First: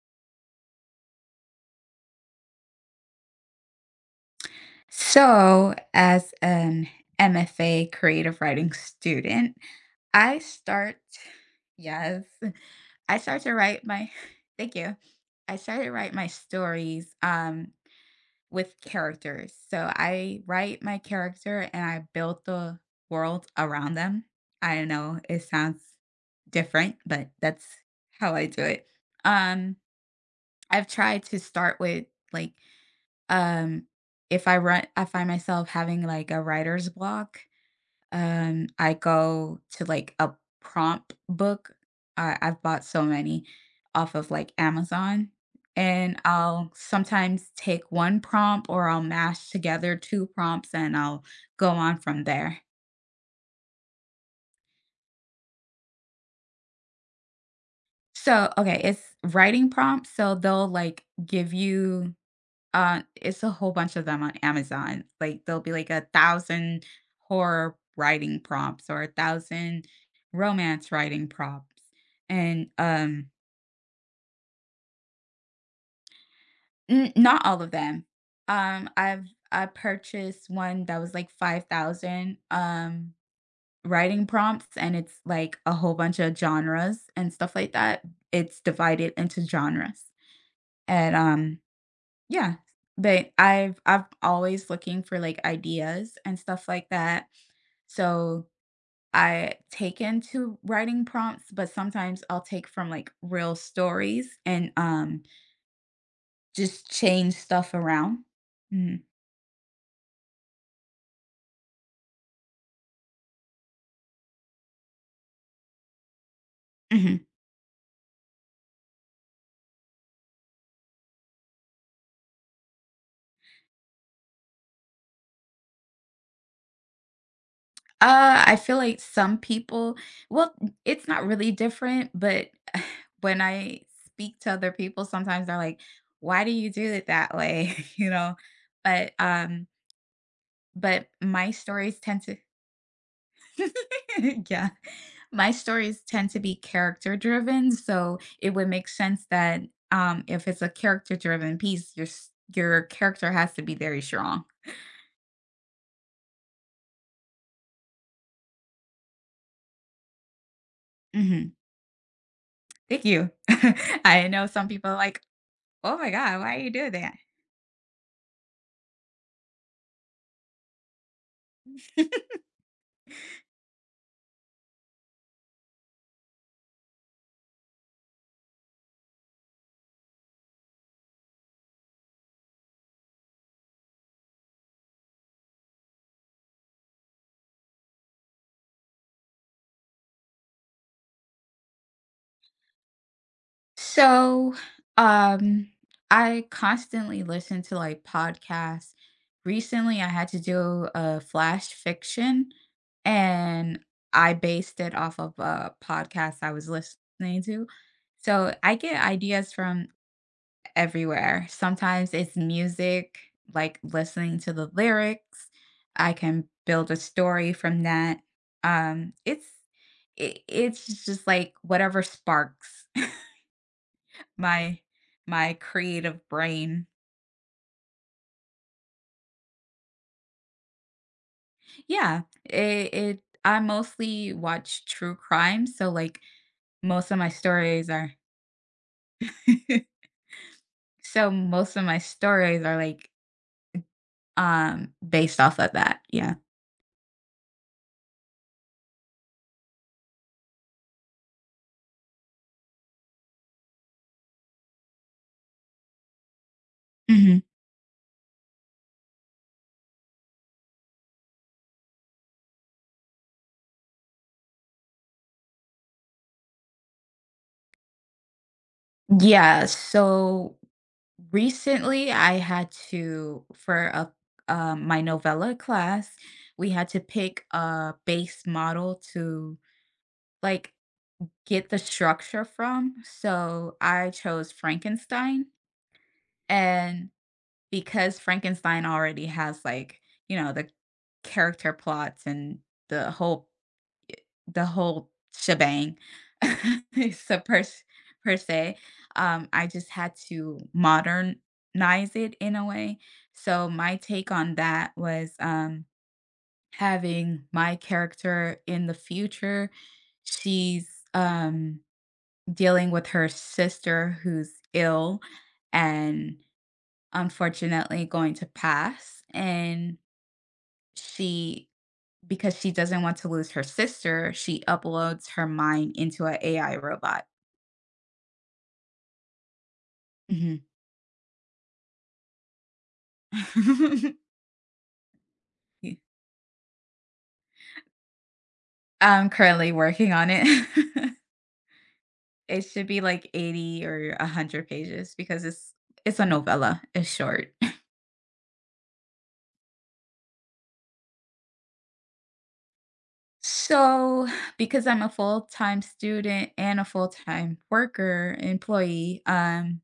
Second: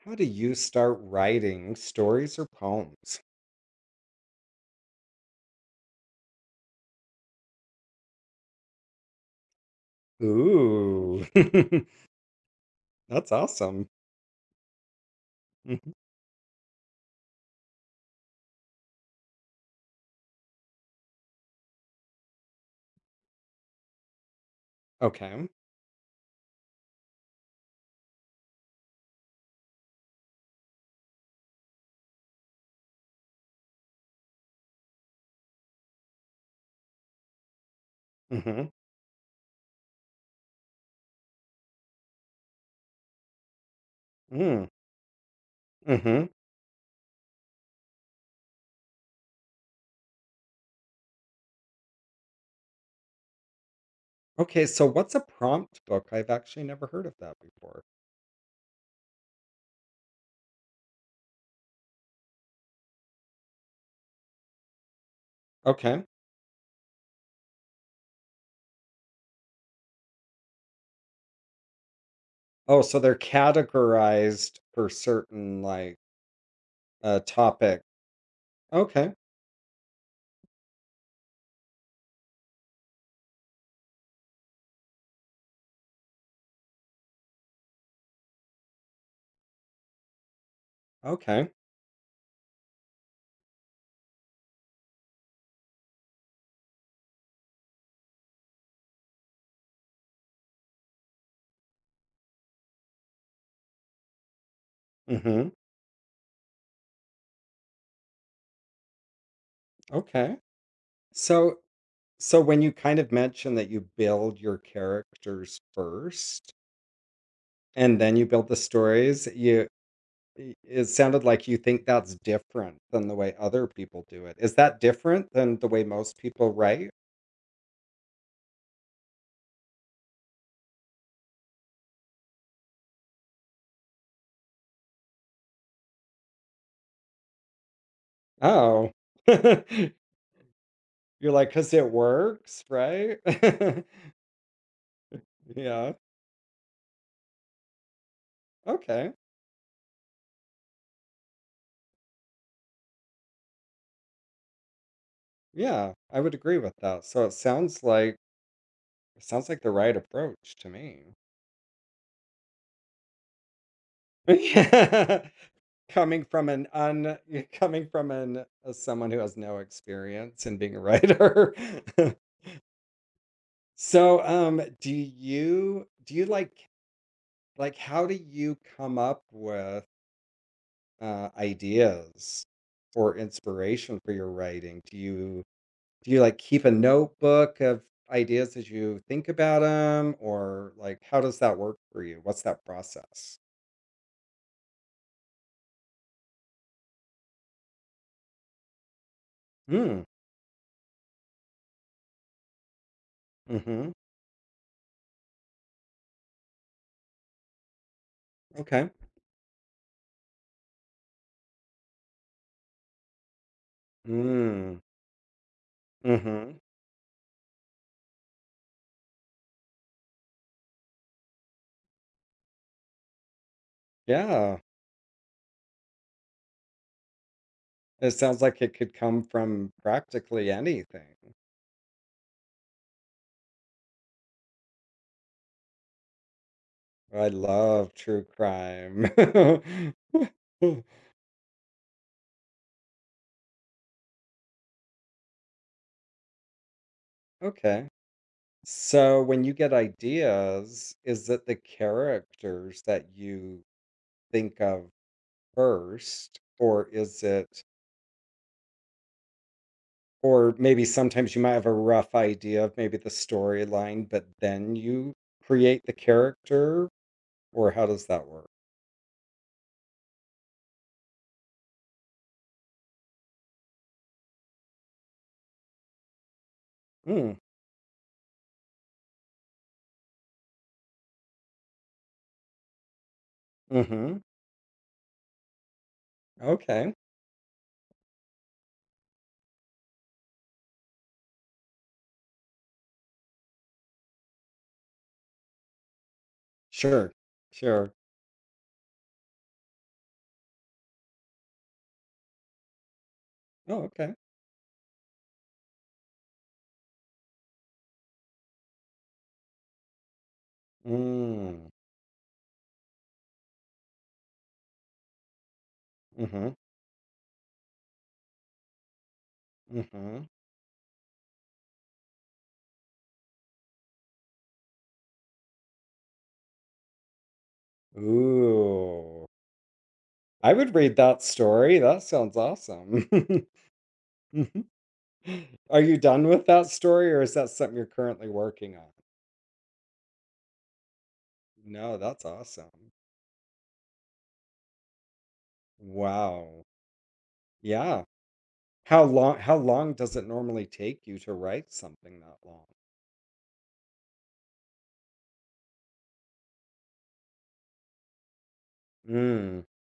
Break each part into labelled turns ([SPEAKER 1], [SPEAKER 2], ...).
[SPEAKER 1] How do you start writing stories or poems?
[SPEAKER 2] So, as an MFA creative writing student, I start,
[SPEAKER 1] Ooh,
[SPEAKER 2] yes, I
[SPEAKER 1] that's
[SPEAKER 2] start to write
[SPEAKER 1] awesome.
[SPEAKER 2] my, thank you. I started to
[SPEAKER 1] Mhm.
[SPEAKER 2] write my stories with characters. So I write my character and I build the world around them. I don't know, it
[SPEAKER 1] Okay.
[SPEAKER 2] sounds different, but that's how I do it. Um, I've tried to start with like um, if I run I find myself having, like, a writer's block,
[SPEAKER 1] hmm
[SPEAKER 2] I go to, like, a prompt book. I've bought so many off of, like,
[SPEAKER 1] Mm.
[SPEAKER 2] Amazon, and
[SPEAKER 1] hmm
[SPEAKER 2] I'll sometimes take one prompt or I'll mash together two prompts, and I'll go on from there.
[SPEAKER 1] Okay, so what's a prompt book? I've actually never heard of that before.
[SPEAKER 2] So okay, it's writing prompts, so they'll, like, give you it's a whole bunch of them on Amazon. Like, there'll be like
[SPEAKER 1] Okay.
[SPEAKER 2] a thousand horror writing prompts or a thousand romance writing prompts. And
[SPEAKER 1] Oh, so they're categorized for certain like uh
[SPEAKER 2] Not all of
[SPEAKER 1] topic.
[SPEAKER 2] them. Um,
[SPEAKER 1] Okay.
[SPEAKER 2] I've I purchased one that was like 5,000 writing prompts and it's like a whole bunch of genres and stuff like that. It's divided into genres. And
[SPEAKER 1] Okay.
[SPEAKER 2] Yeah, but I've always looking for, like, ideas and stuff like that, so I take into writing prompts, but sometimes I'll take from, like, real stories and,
[SPEAKER 1] hmm
[SPEAKER 2] just change stuff around. Mhm,
[SPEAKER 1] Okay. So when you kind of mention that you build your characters first,
[SPEAKER 2] mhm.
[SPEAKER 1] and then you build the stories. You I it sounded like you think that's different than the way other people do it. Is that different than the way most people write?
[SPEAKER 2] I feel like some people well, it's not really different, but when I speak to other people, sometimes they're like, "Why do you do it that way?" You know?
[SPEAKER 1] Oh.
[SPEAKER 2] But, um but
[SPEAKER 1] You're
[SPEAKER 2] my
[SPEAKER 1] like, "'Cause it
[SPEAKER 2] stories tend to
[SPEAKER 1] works, right?"
[SPEAKER 2] yeah. My
[SPEAKER 1] Yeah,
[SPEAKER 2] stories tend to be character driven, so it would make
[SPEAKER 1] okay.
[SPEAKER 2] sense that if it's a character driven piece, your character has to be very strong.
[SPEAKER 1] Yeah, I would agree with that. So it sounds like the right approach to me.
[SPEAKER 2] Hmm. Thank you. I know some people are like,
[SPEAKER 1] Yeah.
[SPEAKER 2] oh my
[SPEAKER 1] Coming
[SPEAKER 2] God,
[SPEAKER 1] from
[SPEAKER 2] why are
[SPEAKER 1] an
[SPEAKER 2] you doing that?
[SPEAKER 1] un yeah, coming from an someone who has no experience in being a writer. So, do you like. Like, how do you come up with, ideas or inspiration for your writing? Do you, like, keep a notebook of ideas as you think about them? Or, like, how does that work for you? What's that process?
[SPEAKER 2] So, um, I constantly listen to like podcasts. Recently,
[SPEAKER 1] Mm,
[SPEAKER 2] I had to do a flash fiction and
[SPEAKER 1] mhm,
[SPEAKER 2] I based it off of a podcast I was listening to. So, I
[SPEAKER 1] okay.
[SPEAKER 2] get ideas from everywhere. Sometimes it's music, like listening to the
[SPEAKER 1] Mm,
[SPEAKER 2] lyrics. I can
[SPEAKER 1] mhm.
[SPEAKER 2] build a story from that. Um, it's it's just like whatever sparks.
[SPEAKER 1] Yeah.
[SPEAKER 2] My my creative brain.
[SPEAKER 1] It sounds like it could come from practically anything.
[SPEAKER 2] Yeah, it I mostly watch true crime, so, like, most of my
[SPEAKER 1] I
[SPEAKER 2] stories
[SPEAKER 1] love
[SPEAKER 2] are
[SPEAKER 1] true crime.
[SPEAKER 2] so most of my stories are, like, based off of that, yeah.
[SPEAKER 1] Okay. So when you get ideas, is it the characters that you think of first, or is
[SPEAKER 2] Mhm.
[SPEAKER 1] it, or maybe sometimes you might have a rough idea of maybe the storyline, but then you create the character, or how does that work?
[SPEAKER 2] Yeah, so recently, I had to for a my novella class, we had to
[SPEAKER 1] Mm,
[SPEAKER 2] pick a base model to, like, get the structure from, so I
[SPEAKER 1] mm-hmm.
[SPEAKER 2] chose Frankenstein.
[SPEAKER 1] Okay.
[SPEAKER 2] And because Frankenstein already has like, you know, the character plots and the whole the whole shebang
[SPEAKER 1] Sure.
[SPEAKER 2] so per, s-
[SPEAKER 1] Sure.
[SPEAKER 2] per se, I just had to modernize it in a way. So
[SPEAKER 1] Oh,
[SPEAKER 2] my
[SPEAKER 1] okay.
[SPEAKER 2] take on that was having my character in the future. She's
[SPEAKER 1] Mm,
[SPEAKER 2] dealing with her sister who's ill, and
[SPEAKER 1] mm-hmm.
[SPEAKER 2] unfortunately going to pass and
[SPEAKER 1] Mm-hmm.
[SPEAKER 2] she because she doesn't want to lose her sister, she uploads her mind into an a AI robot.
[SPEAKER 1] Ooh. I
[SPEAKER 2] Mhm.
[SPEAKER 1] would read that story. That sounds awesome. Are you done with that story, or is that something you're currently working on?
[SPEAKER 2] I'm currently working on it.
[SPEAKER 1] No, that's
[SPEAKER 2] It should
[SPEAKER 1] awesome.
[SPEAKER 2] be like 80 or 100 pages because it's a
[SPEAKER 1] Wow.
[SPEAKER 2] novella, it's short.
[SPEAKER 1] Yeah. How long does it normally take you to write something that long?
[SPEAKER 2] So, because I'm a full-time student and a full-time worker, employee,
[SPEAKER 1] Mm.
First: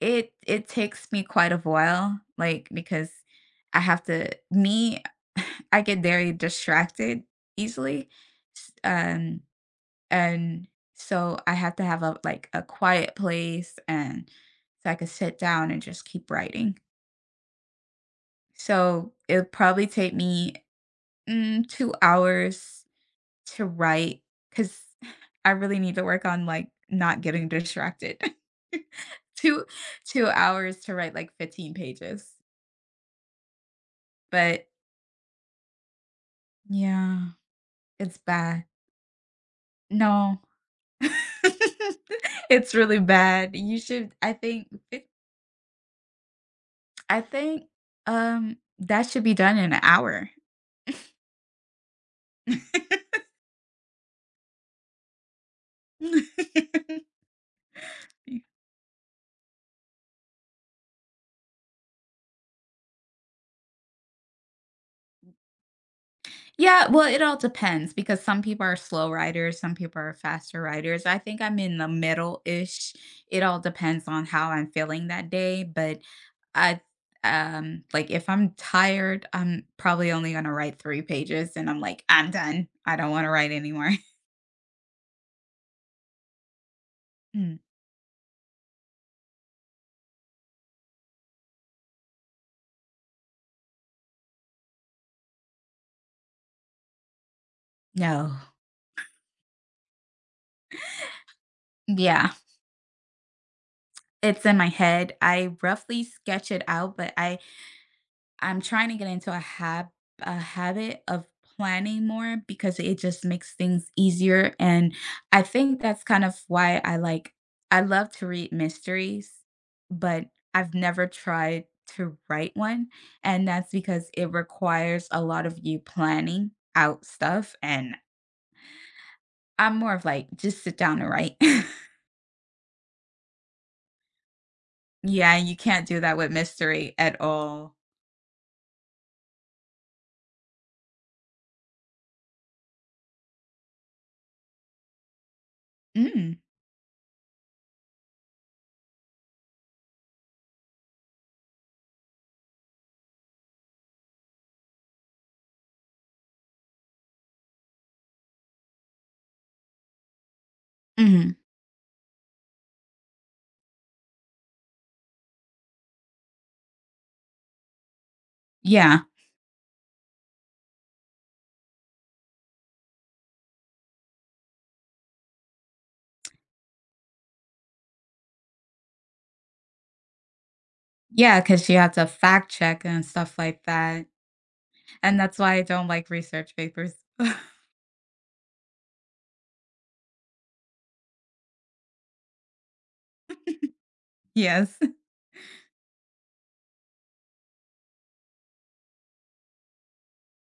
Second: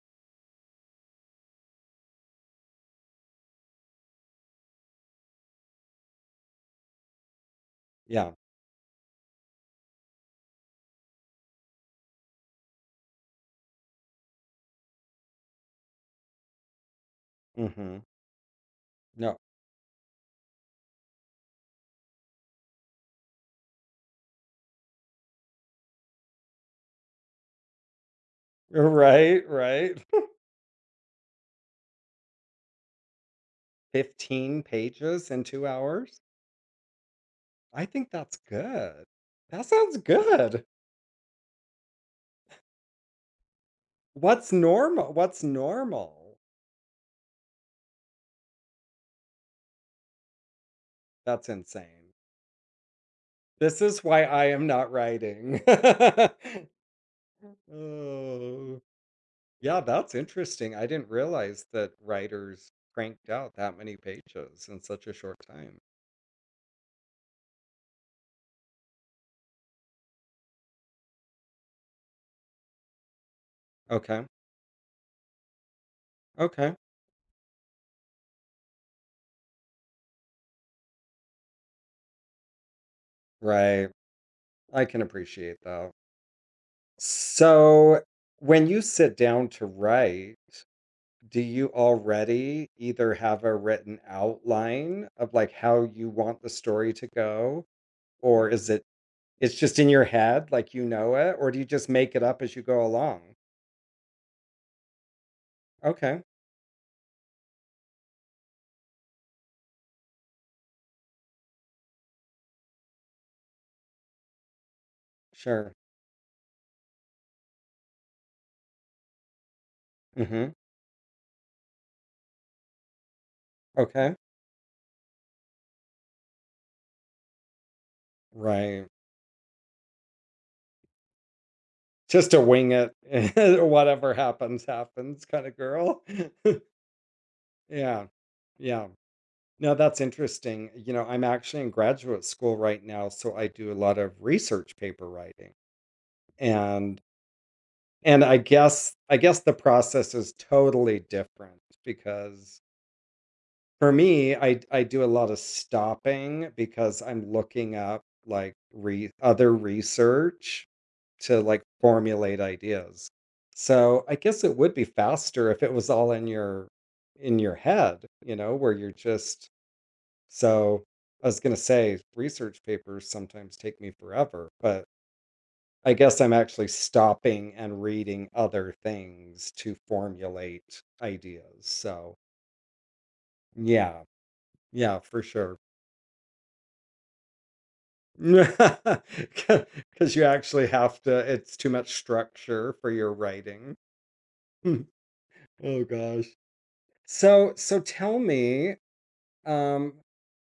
[SPEAKER 2] it takes me quite a while, like, because I have to me, I get very distracted easily,
[SPEAKER 1] Yeah.
[SPEAKER 2] s and so I have to have a a quiet place and so I could sit down and just keep writing.
[SPEAKER 1] hmm
[SPEAKER 2] So,
[SPEAKER 1] No.
[SPEAKER 2] it'll probably take me, mm, 2 hours to write because I really need to work on, like, not getting distracted.
[SPEAKER 1] Right,
[SPEAKER 2] 2
[SPEAKER 1] right.
[SPEAKER 2] 2 hours to write, like, 15 pages.
[SPEAKER 1] 15
[SPEAKER 2] But
[SPEAKER 1] pages in 2 hours?
[SPEAKER 2] yeah,
[SPEAKER 1] I think
[SPEAKER 2] it's
[SPEAKER 1] that's
[SPEAKER 2] bad.
[SPEAKER 1] good. That sounds
[SPEAKER 2] No.
[SPEAKER 1] good.
[SPEAKER 2] It's really bad. You should I
[SPEAKER 1] What's
[SPEAKER 2] think it
[SPEAKER 1] normal? What's normal?
[SPEAKER 2] I think, that should be done in an hour.
[SPEAKER 1] That's insane. This is why I am not writing. Oh, yeah, that's interesting. I didn't realize that writers cranked out that many pages in such a short time.
[SPEAKER 2] Yeah, well, it all depends because some people are slow riders, some people are faster riders. I think I'm in the middle-ish. It all depends on
[SPEAKER 1] Okay.
[SPEAKER 2] how I'm feeling that day, but
[SPEAKER 1] Okay.
[SPEAKER 2] I like if I'm tired, I'm probably only going to write 3 pages and I'm like, I'm done. I don't want to write
[SPEAKER 1] Right.
[SPEAKER 2] anymore.
[SPEAKER 1] I can appreciate that.
[SPEAKER 2] Mm,
[SPEAKER 1] So, when you sit down to write, do you already either have a written outline of like how you want the story to go,
[SPEAKER 2] no.
[SPEAKER 1] or is it it's just in your head, like you know it, or do you just make it
[SPEAKER 2] Yeah,
[SPEAKER 1] up as you go along?
[SPEAKER 2] it's in my head. I roughly
[SPEAKER 1] Okay,
[SPEAKER 2] sketch it out, but I'm trying to get into a habit of planning more because it just makes things easier, and I
[SPEAKER 1] sure.
[SPEAKER 2] think that's kind of why I love to read mysteries, but
[SPEAKER 1] Mm-hmm.
[SPEAKER 2] I've never tried to write one, and that's because
[SPEAKER 1] Okay.
[SPEAKER 2] it requires a lot of you planning out stuff, and
[SPEAKER 1] Right.
[SPEAKER 2] I'm more of like, "Just sit down and write."
[SPEAKER 1] Just to wing it. Whatever happens, happens
[SPEAKER 2] Yeah,
[SPEAKER 1] kind
[SPEAKER 2] you
[SPEAKER 1] of
[SPEAKER 2] can't do
[SPEAKER 1] girl.
[SPEAKER 2] that with mystery at all.
[SPEAKER 1] Yeah. Yeah. No, that's interesting. You know, I'm actually in graduate school right now, so I do a lot of research paper writing.
[SPEAKER 2] Mm,
[SPEAKER 1] And I guess the process is totally different because for me, I do a lot of stopping because I'm looking up like re other research
[SPEAKER 2] mhm,
[SPEAKER 1] to like formulate ideas. So I guess it would be faster if it was all in your head, you know, where you're
[SPEAKER 2] yeah.
[SPEAKER 1] just. So I was going to say research papers sometimes take me forever, but I guess I'm actually stopping and reading other things to formulate
[SPEAKER 2] Yeah,
[SPEAKER 1] ideas.
[SPEAKER 2] because you have to
[SPEAKER 1] So,
[SPEAKER 2] fact check and stuff like
[SPEAKER 1] yeah.
[SPEAKER 2] that,
[SPEAKER 1] Yeah,
[SPEAKER 2] and
[SPEAKER 1] for
[SPEAKER 2] that's why
[SPEAKER 1] sure.
[SPEAKER 2] I don't like research papers.
[SPEAKER 1] 'Cause you actually have to, it's too much structure for your writing.
[SPEAKER 2] Yes.
[SPEAKER 1] Oh gosh. So tell me, um,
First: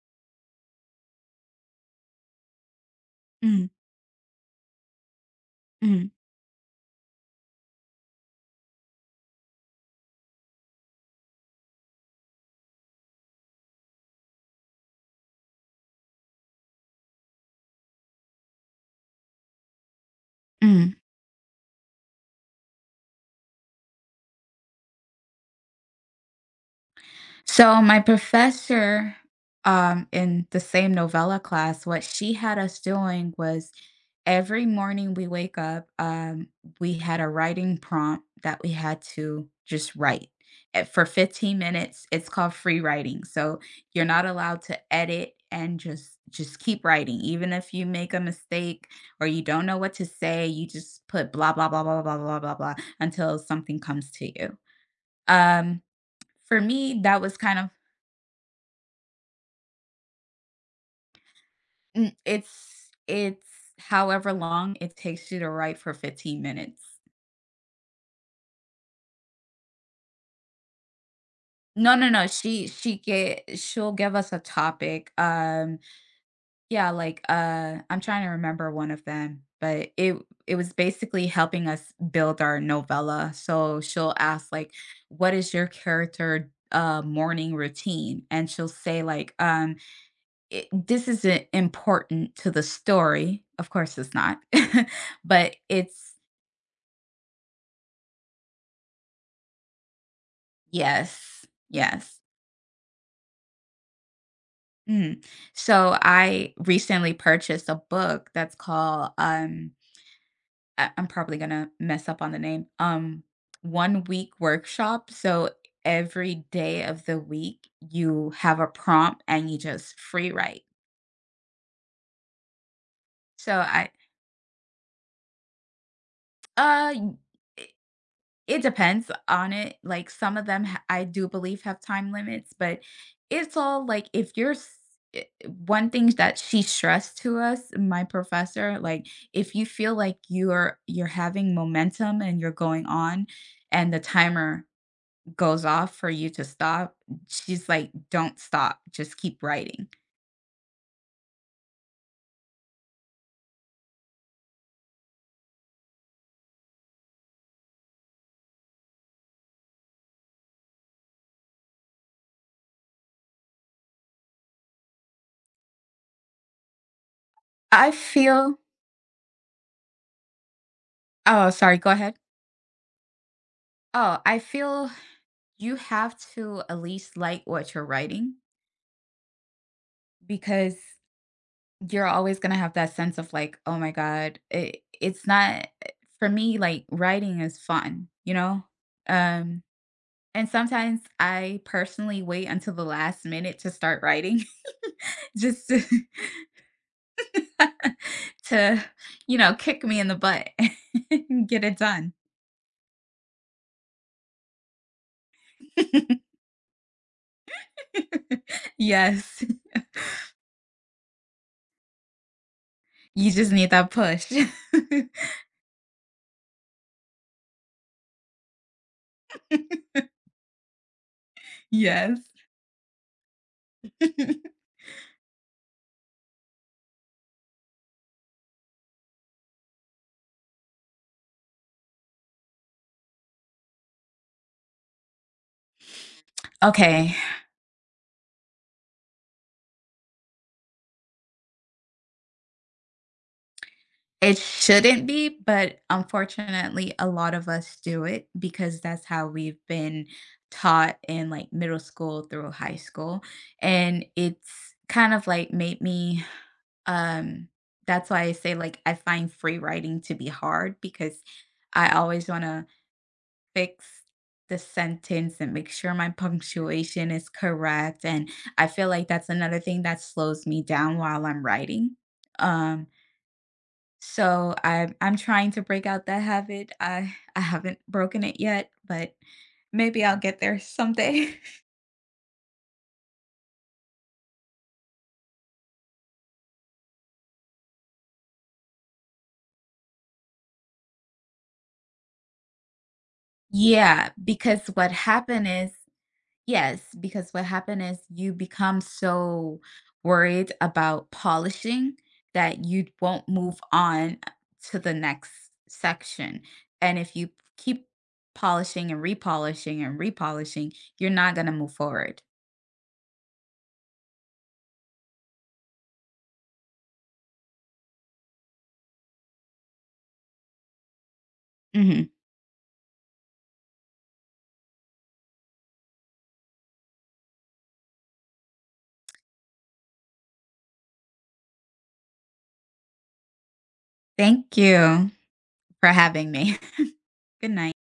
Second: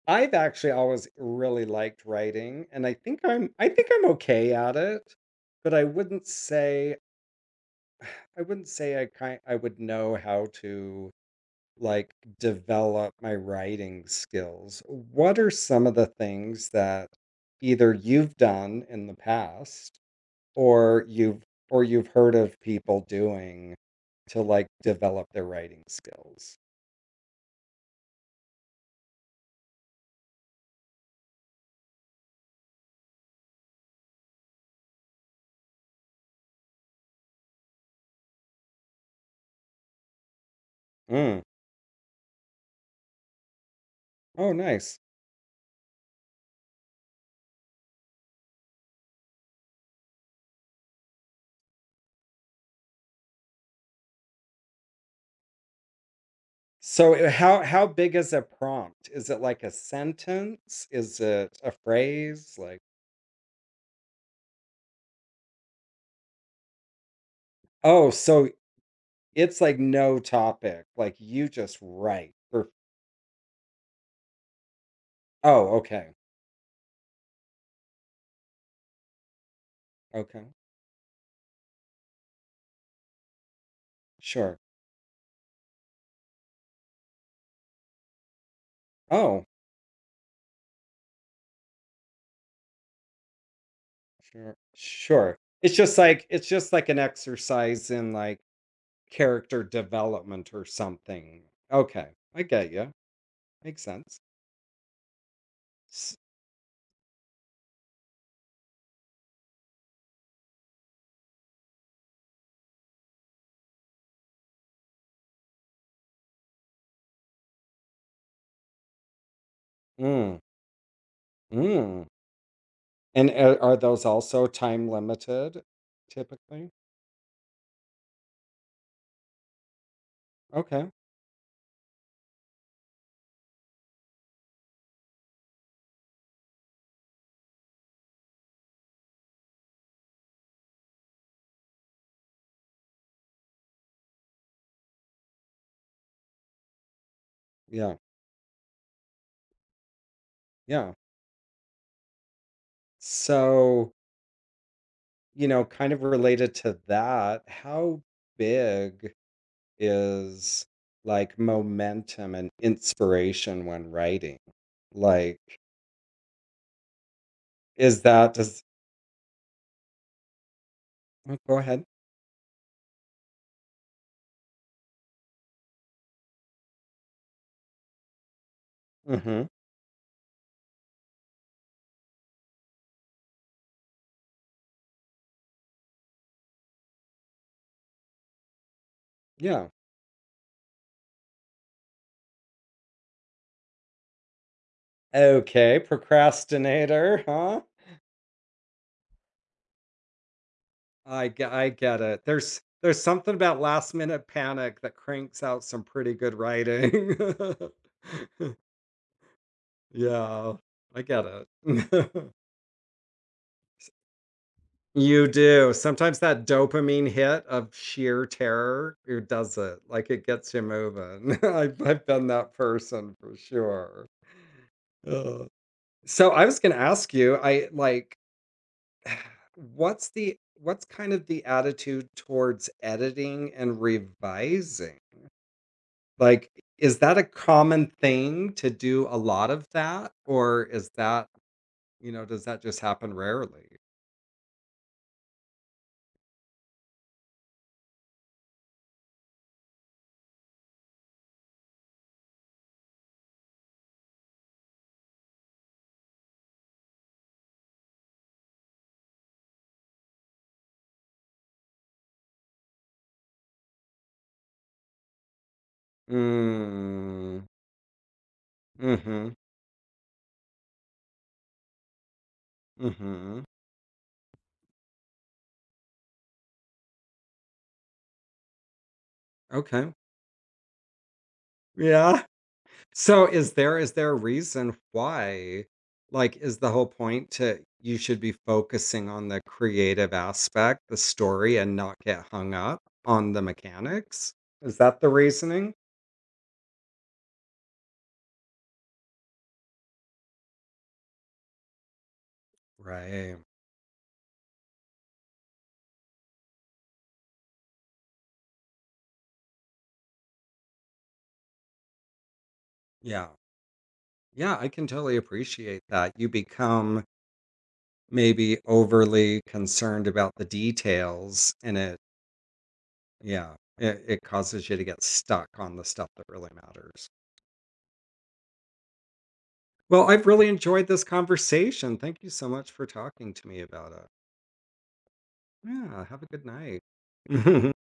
[SPEAKER 1] I've actually always really liked writing, and I think I'm
[SPEAKER 2] Mm,
[SPEAKER 1] I think I'm okay at it, but I
[SPEAKER 2] mm,
[SPEAKER 1] wouldn't say I wouldn't say I kind I would know how to, like, develop my writing skills. What are some of the things that either you've done in the past,
[SPEAKER 2] mm.
[SPEAKER 1] or you've or you've heard of people doing to, like, develop their writing skills.
[SPEAKER 2] So my professor in the same novella class, what she had us doing was every morning we wake up, we had a writing prompt that we had to just write. For
[SPEAKER 1] Mm.
[SPEAKER 2] 15 minutes, it's called free writing. So you're not
[SPEAKER 1] Oh,
[SPEAKER 2] allowed to
[SPEAKER 1] nice.
[SPEAKER 2] edit and just keep writing. Even if you make a mistake or you don't know what to say, you just put blah blah blah blah blah blah blah blah until something comes to you. Um for me,
[SPEAKER 1] So,
[SPEAKER 2] that was kind
[SPEAKER 1] how
[SPEAKER 2] of
[SPEAKER 1] how big is a prompt? Is it like a sentence? Is it a
[SPEAKER 2] Mm,
[SPEAKER 1] phrase? Like
[SPEAKER 2] it's however long it takes you to write for 15 minutes.
[SPEAKER 1] oh, so it's like no topic, like, you just
[SPEAKER 2] No, no, no,
[SPEAKER 1] write for
[SPEAKER 2] she'll give us a topic,
[SPEAKER 1] oh, okay,
[SPEAKER 2] yeah, like, I'm trying to remember one of them, but
[SPEAKER 1] okay.
[SPEAKER 2] it was basically helping us build our novella, so she'll ask,
[SPEAKER 1] Sure.
[SPEAKER 2] like, "What is your character, morning routine?" And she'll say, like,
[SPEAKER 1] Oh,
[SPEAKER 2] "It this isn't important to the story." Of course it's not,
[SPEAKER 1] sure, sure.
[SPEAKER 2] but
[SPEAKER 1] It's just
[SPEAKER 2] it's
[SPEAKER 1] like an exercise in, like, character development or something.
[SPEAKER 2] yes,
[SPEAKER 1] Okay,
[SPEAKER 2] yes.
[SPEAKER 1] I get you. Makes sense.
[SPEAKER 2] Mhm. So
[SPEAKER 1] S
[SPEAKER 2] I recently purchased a book that's called I'm probably gonna mess up on the name. One Week Workshop. So every day of the week you have a prompt and you just free
[SPEAKER 1] Mm,
[SPEAKER 2] write.
[SPEAKER 1] mm. And
[SPEAKER 2] So
[SPEAKER 1] a are
[SPEAKER 2] I
[SPEAKER 1] those also time limited typically?
[SPEAKER 2] uh It depends on it. Like some of them,
[SPEAKER 1] Okay.
[SPEAKER 2] I do believe have time limits, but it's all like if you're s- I- one thing that she stressed to us, my professor, like if you feel like you're having momentum and you're going on, and the timer goes off for you to stop, she's like,
[SPEAKER 1] Yeah,
[SPEAKER 2] "Don't stop. Just keep writing."
[SPEAKER 1] yeah. So, you know, kind of related to that, how big is, like, momentum and inspiration when writing? Like,
[SPEAKER 2] I
[SPEAKER 1] is that
[SPEAKER 2] feel.
[SPEAKER 1] does oh,
[SPEAKER 2] Oh,
[SPEAKER 1] go
[SPEAKER 2] sorry.
[SPEAKER 1] ahead.
[SPEAKER 2] Go ahead. Oh, I feel you have to at least like what you're writing
[SPEAKER 1] Mhm.
[SPEAKER 2] because you're always gonna have that sense of like, "Oh my god." It's not for me, like, writing is fun, you know? Um,
[SPEAKER 1] Yeah.
[SPEAKER 2] and sometimes I personally wait until the last minute to start writing just
[SPEAKER 1] Okay,
[SPEAKER 2] to
[SPEAKER 1] procrastinator, huh?
[SPEAKER 2] to, you know, kick me in the butt
[SPEAKER 1] I
[SPEAKER 2] and
[SPEAKER 1] get,
[SPEAKER 2] get
[SPEAKER 1] I
[SPEAKER 2] it
[SPEAKER 1] get
[SPEAKER 2] done.
[SPEAKER 1] it. There's something about last minute panic that cranks out some pretty good writing.
[SPEAKER 2] Yes.
[SPEAKER 1] Yeah, I get it.
[SPEAKER 2] You just need that push.
[SPEAKER 1] You do. Sometimes that dopamine hit of sheer terror, it does it, like, it gets you moving. I've
[SPEAKER 2] Yes.
[SPEAKER 1] been that person for sure. Ugh. So I was gonna ask you, I like, what's kind of the attitude towards editing and revising? Like, is
[SPEAKER 2] Okay.
[SPEAKER 1] that a common thing to do a lot of that? Or is that, you know, does that just happen rarely?
[SPEAKER 2] It shouldn't be, but unfortunately, a lot of us do it because that's how we've been taught in, like, middle school through high school, and it's kind of, like, made me, um that's why I say, like, I find free writing to be hard because I always wanna fix the sentence and make sure my punctuation is
[SPEAKER 1] Mm.
[SPEAKER 2] correct, and I feel like that's
[SPEAKER 1] Mhm.
[SPEAKER 2] another thing that slows me down while I'm writing, um
[SPEAKER 1] mm Mhm.
[SPEAKER 2] I'm trying to break out that habit. I I haven't broken it yet, but
[SPEAKER 1] Okay.
[SPEAKER 2] maybe I'll get there someday.
[SPEAKER 1] Yeah. So is there a reason why, like, is the whole point to you should be focusing on the creative aspect, the story, and not get hung up on the
[SPEAKER 2] Yeah,
[SPEAKER 1] mechanics?
[SPEAKER 2] because
[SPEAKER 1] Is
[SPEAKER 2] what
[SPEAKER 1] that the
[SPEAKER 2] happened is,
[SPEAKER 1] reasoning?
[SPEAKER 2] yes, because what happened is you become so worried about polishing that you won't
[SPEAKER 1] Right.
[SPEAKER 2] move on to the next section. And if you keep polishing and repolishing, you're not going to move forward.
[SPEAKER 1] Yeah. Yeah, I can totally appreciate that. You become maybe overly concerned about the details and it,
[SPEAKER 2] Mhm.
[SPEAKER 1] yeah, it causes you to get stuck on the stuff that really matters. Well, I've really enjoyed this conversation. Thank you so much for talking to me about it.
[SPEAKER 2] Thank you for
[SPEAKER 1] Yeah, have a
[SPEAKER 2] having
[SPEAKER 1] good
[SPEAKER 2] me.
[SPEAKER 1] night.
[SPEAKER 2] Good night.